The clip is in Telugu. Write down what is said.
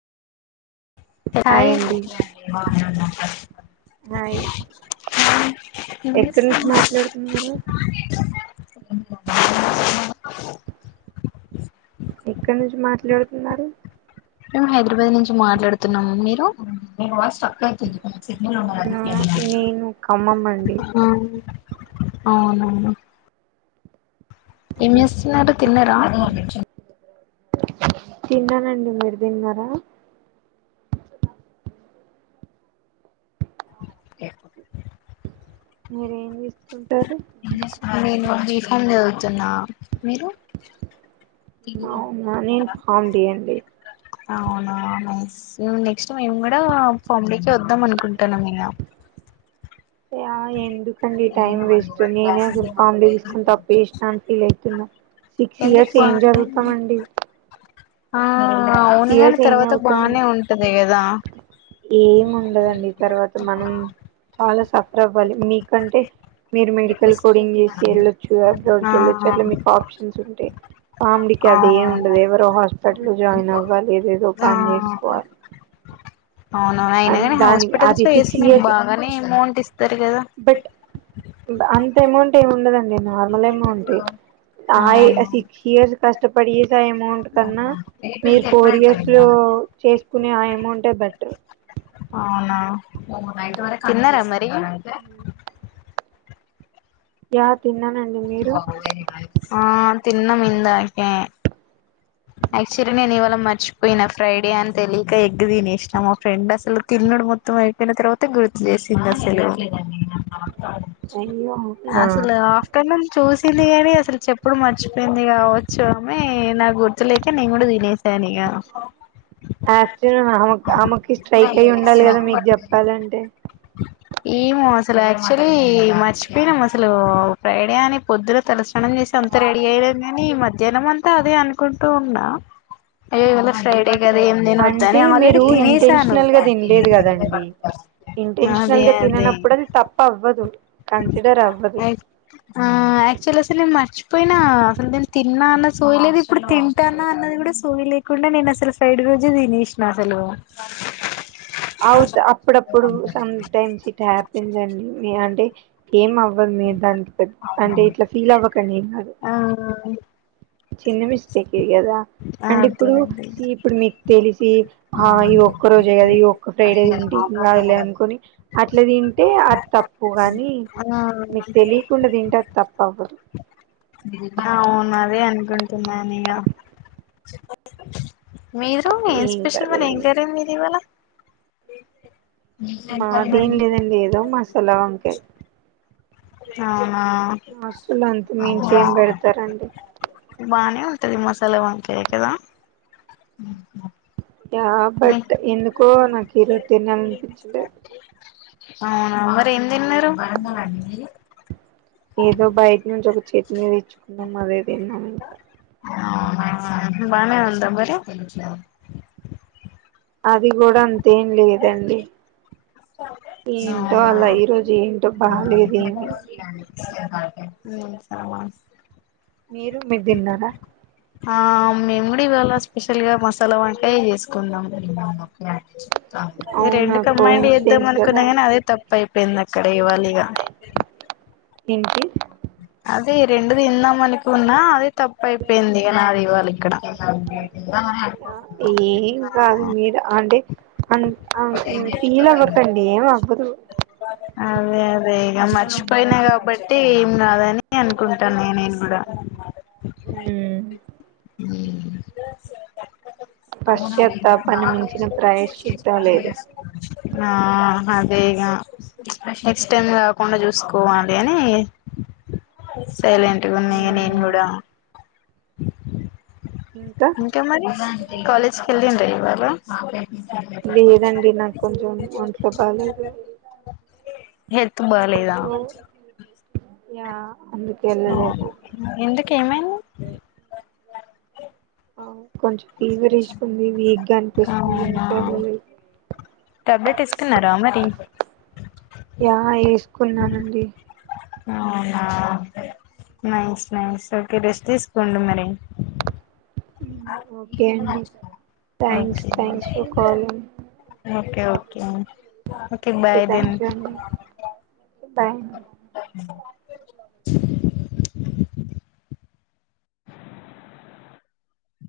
హాయ్ హాయి అండి హాయ్ ఎక్కడి నుంచి చేస్తున్నావ్ మాట్లాడుతున్నారు ఎ క్కడ నుంచి మాట్లాడుతున్నారు మేము హైదరాబాద్ నుంచి మాట్లాడుతున్నాము మీరు మీ వాయిస్ స్టాక్ అవ్తుంది చెంబులో అవునా వున్నటానకి నేను ఖమ్మం అండి అవునవును ఏం చేస్తున్నారు తిన్నారా తిన్నానండి మీరు తిన్నారా. ఎ మీరేం చేస్తా నేను బి ఫోన్ చదువుతున్న మీరు అవునా నేమ్ ఫామ్ డి అండి అవునా నైస్ నెక్స్ట్ మేము కూడా ఫార్మ్ డి కి వద్దాం అనుకుంటున్నం ఇగ అ ఎందుకండి టైం వేస్ట్ నేనే అసలు ఫార్మడీ తీసుకుని తప్పు చేశనన్ని ఫీల్ అవుతున్నా సిక్స్ ఎందుకు ఇయర్స్ బా ఏం చదువుతాం ఆండి. ఆ సిక్స్ అవునుగాని ఇయర్స్ ఏం తర్వాత బానే ఉంటది కదా దా ఏం ఉండదండి తర్వాత మనం చాలా సఫర్ అవ్వాలి మీ కంటే మీరు మెడికల్ కోడింగ్ చేసి వెళ్ళొచ్చు కదా అప్పట్లో ఆ వెల్లివచ్చారు. అట్లా మీకు ఆప్షన్స్ ఉంటాయి ఫార్మడీ అది ఏ అవును ఉండదు ఎవరో హాస్పిటల్లో జాయిన్ అవ్వాలి ఏదేదో పని చేసుకోవాలి అవునవును అయినా కాని దానికి హాస్పిటల్స్ అది లో సిక్స్ చేస్తే మీకు ఇయర్స్ బాగానే అమౌంట్ ఇస్తారు. కదా ఎమౌంట్ ఏమి ఉండదండి నార్మల్ అమౌంటే ఆ అవును ఏజ లో సిక్స్ ఇయర్స్ కష్ట పడి అమౌంట్ కన్నా మీరు ఫోర్ ఇయర్స్ లో చేసుకునే ఆ అమౌంట్ ప [inaudible] అవునా తిన్నారా మరి స యా తిన్నానండి మీరు తిన్నం ఇందాకే యాక్చువల్లీ నేను ఇవాళ మర్చిపోయినా ఫ్రైడే అని తెలియక ఎగ్ తినేసా మా ఫ్రెండ్ అసలు తిన్నడు మొత్తం అయిపోయిన తర్వాత గుర్తు చేసిా అసలు అయ్యో అవునా అసలు ఆఫ్టర్నూన్ చూసింది అని అసలు చె ఇప్పుడు మర్చిపోయింది కావచ్చు ఆమె నా గుర్తు ననే కూడా తినేస ఆఫ్టర్నూన్ ఆమె ఆమెకి స్ట్రైక్ అయి ఉండాలి కదా మీకు చెప్పాలంటే ఏమో అసలు యాక్చువలీ మర్చిపోయినాము అసలు ప్ర్రైడ అని పొద్దున తెలుసు స్నానం చేసి అంత రెడీ అయినం కానీ జన్మ అంతా అదే కుంటూ ఉన్న ఏవళ ఫ్రైడే కదా ఏం నన వద్దా న అంటే ఆల్రెడీ మీరు తినసాను ఇంటెన్షనల్ గా తినలేదు కదండి అదే ఇంటెన్షనల్ గా అదే తిననప్పుడు అది తప్ప అవ్వదు కన్సిడర్ అవ్వదు యాక్చువల్ అస నేను మర్చి పోయినా అసల్ నిన్ తిన్న అన్న సోవీ లెద్ ప్పుడు తింటాన్న అన్నది కూడా సోవి లే కుండా నేను అసలు ఫ్రైడ్ రోజు తిినేషినా అసలు అవు త్ అప్పుడప్పుడు సం టైమ్స్ ఇట్ హ్యాపీస్ అండి అంటే ఏం అవ్ వ్వద్ మీ దానికి అంటే ఇట్లా ఫీల్ అవ్వ కానీ ఎం కాదు చిన్న మిస్టేకే గదా ఆ అంటే అదే ఇప్పుడు అదే సి ఇప్పుడు మీకు తెలిస్ ఇ ఆ ఇ ఒక్క రోజే కదా ఇ ఒక్క ఫ్రైడే తింటి ఎం కాదులే అనుకొని అట్ అట్లా తింటే అది తప్పు గాని ఆ మీకు తెలియకుండా తింటే అది తప్పు అవ్వదు అవును అదే అనుకుంటున్నానిగ మీరు ఏం స్పెషల్ మరి ఏం కరి మీది ఇవ్వాళ మాదేం లేదండి ఏదో మస్ తెల్ల వంకాయ్ అవునా హస్టల్లో అంతా మించి బా ఏం పెడతారండి బానే ఉంటంది మసాలా వంకాయ కదా ఆ పెట్ ఎందుకో నాకు ఈరోజు తినాలి అనిపించలేదు అవునా మరి ఎం తిన్నరు ఏదో బయట్నుచి ఒక చే నీ తేచ్చుకున్నాం అదే తిన్నాం ఇంకా బాగా నే ఉందా మరి అది కూడా అంతేం లేదండి ఏంటో అలా ఈ రోజు ఏంటో బాలేదేమి హు సమస్ మీరు మీరు తిన్నారా ఆ మేము కూడా ఇవాళ స్పెషల్ గా మసాలా వంకాయే చేసుకుంనం ఈ అవునా రెండు కో కామేడ్ చేద్దాం ఇన్సిడెన్స్ అనుకున్నా కదా కానీ అదే తప్ పై పొఇందక్ ఇక్కడ ఇవ్వాలి ఇగ ఇ [unintelligible] ఏంటి అదే రెండు తిందాం అనుకున్నా అదే తప్పు అయిపోయింది ఇగ నాది ఇవాల ఇక్కడ ఏం కాదు మీరు అంటే అన్ ఫీల్ అవ్వకండి ఏం అవ్వదు అదే అదే ఇగ మర్చిపోయినా కాబట్టి ఏం కాదని అనుకుంటాను నే నేను కూడా గా నమ్మదు హ్మ్ హ్మ్ థాట్స్ ఓకే అవునా పశ్చాత్తాపాన్ని మించిన ప్రాయశ్చిత్తం లేదు [unintelligible] ఆ హ అదేగా నెక్స్ట్ టైమ్ కాకుండా చూసుకోవాలి అని సైలెంట్ గున్న ఇగ మ్ నేనుకూడా [unintelligible] ఇంకా మరి కాలేజ్ కి వెళ్ళిడ్రా ఇవాళ ఆ పోలే లేదండి నాకు కొంచెం ఒంట్లో బాలేదు హెల్త్ బాలేదా సో య ఆ ఎందుకు ఏమైంది హుమ్మ్ హ అవును కొంచం ఫీవర్ ఇషుకుంది వీక్ గా అనిపిస్తుంది అవునా అందుకే వెళ్ళలేదు టాబ్లెట్ వేసుకున్నారా మరి యా వేసుకున్నానండి అవునా నైస్ నైస్ ఓకే రెస్ట్ తీసుకోండి మరి హ్మ్ ఓకే అండి thanks okay thanks for calling okay okay okay bye then thank you అండి బాయ్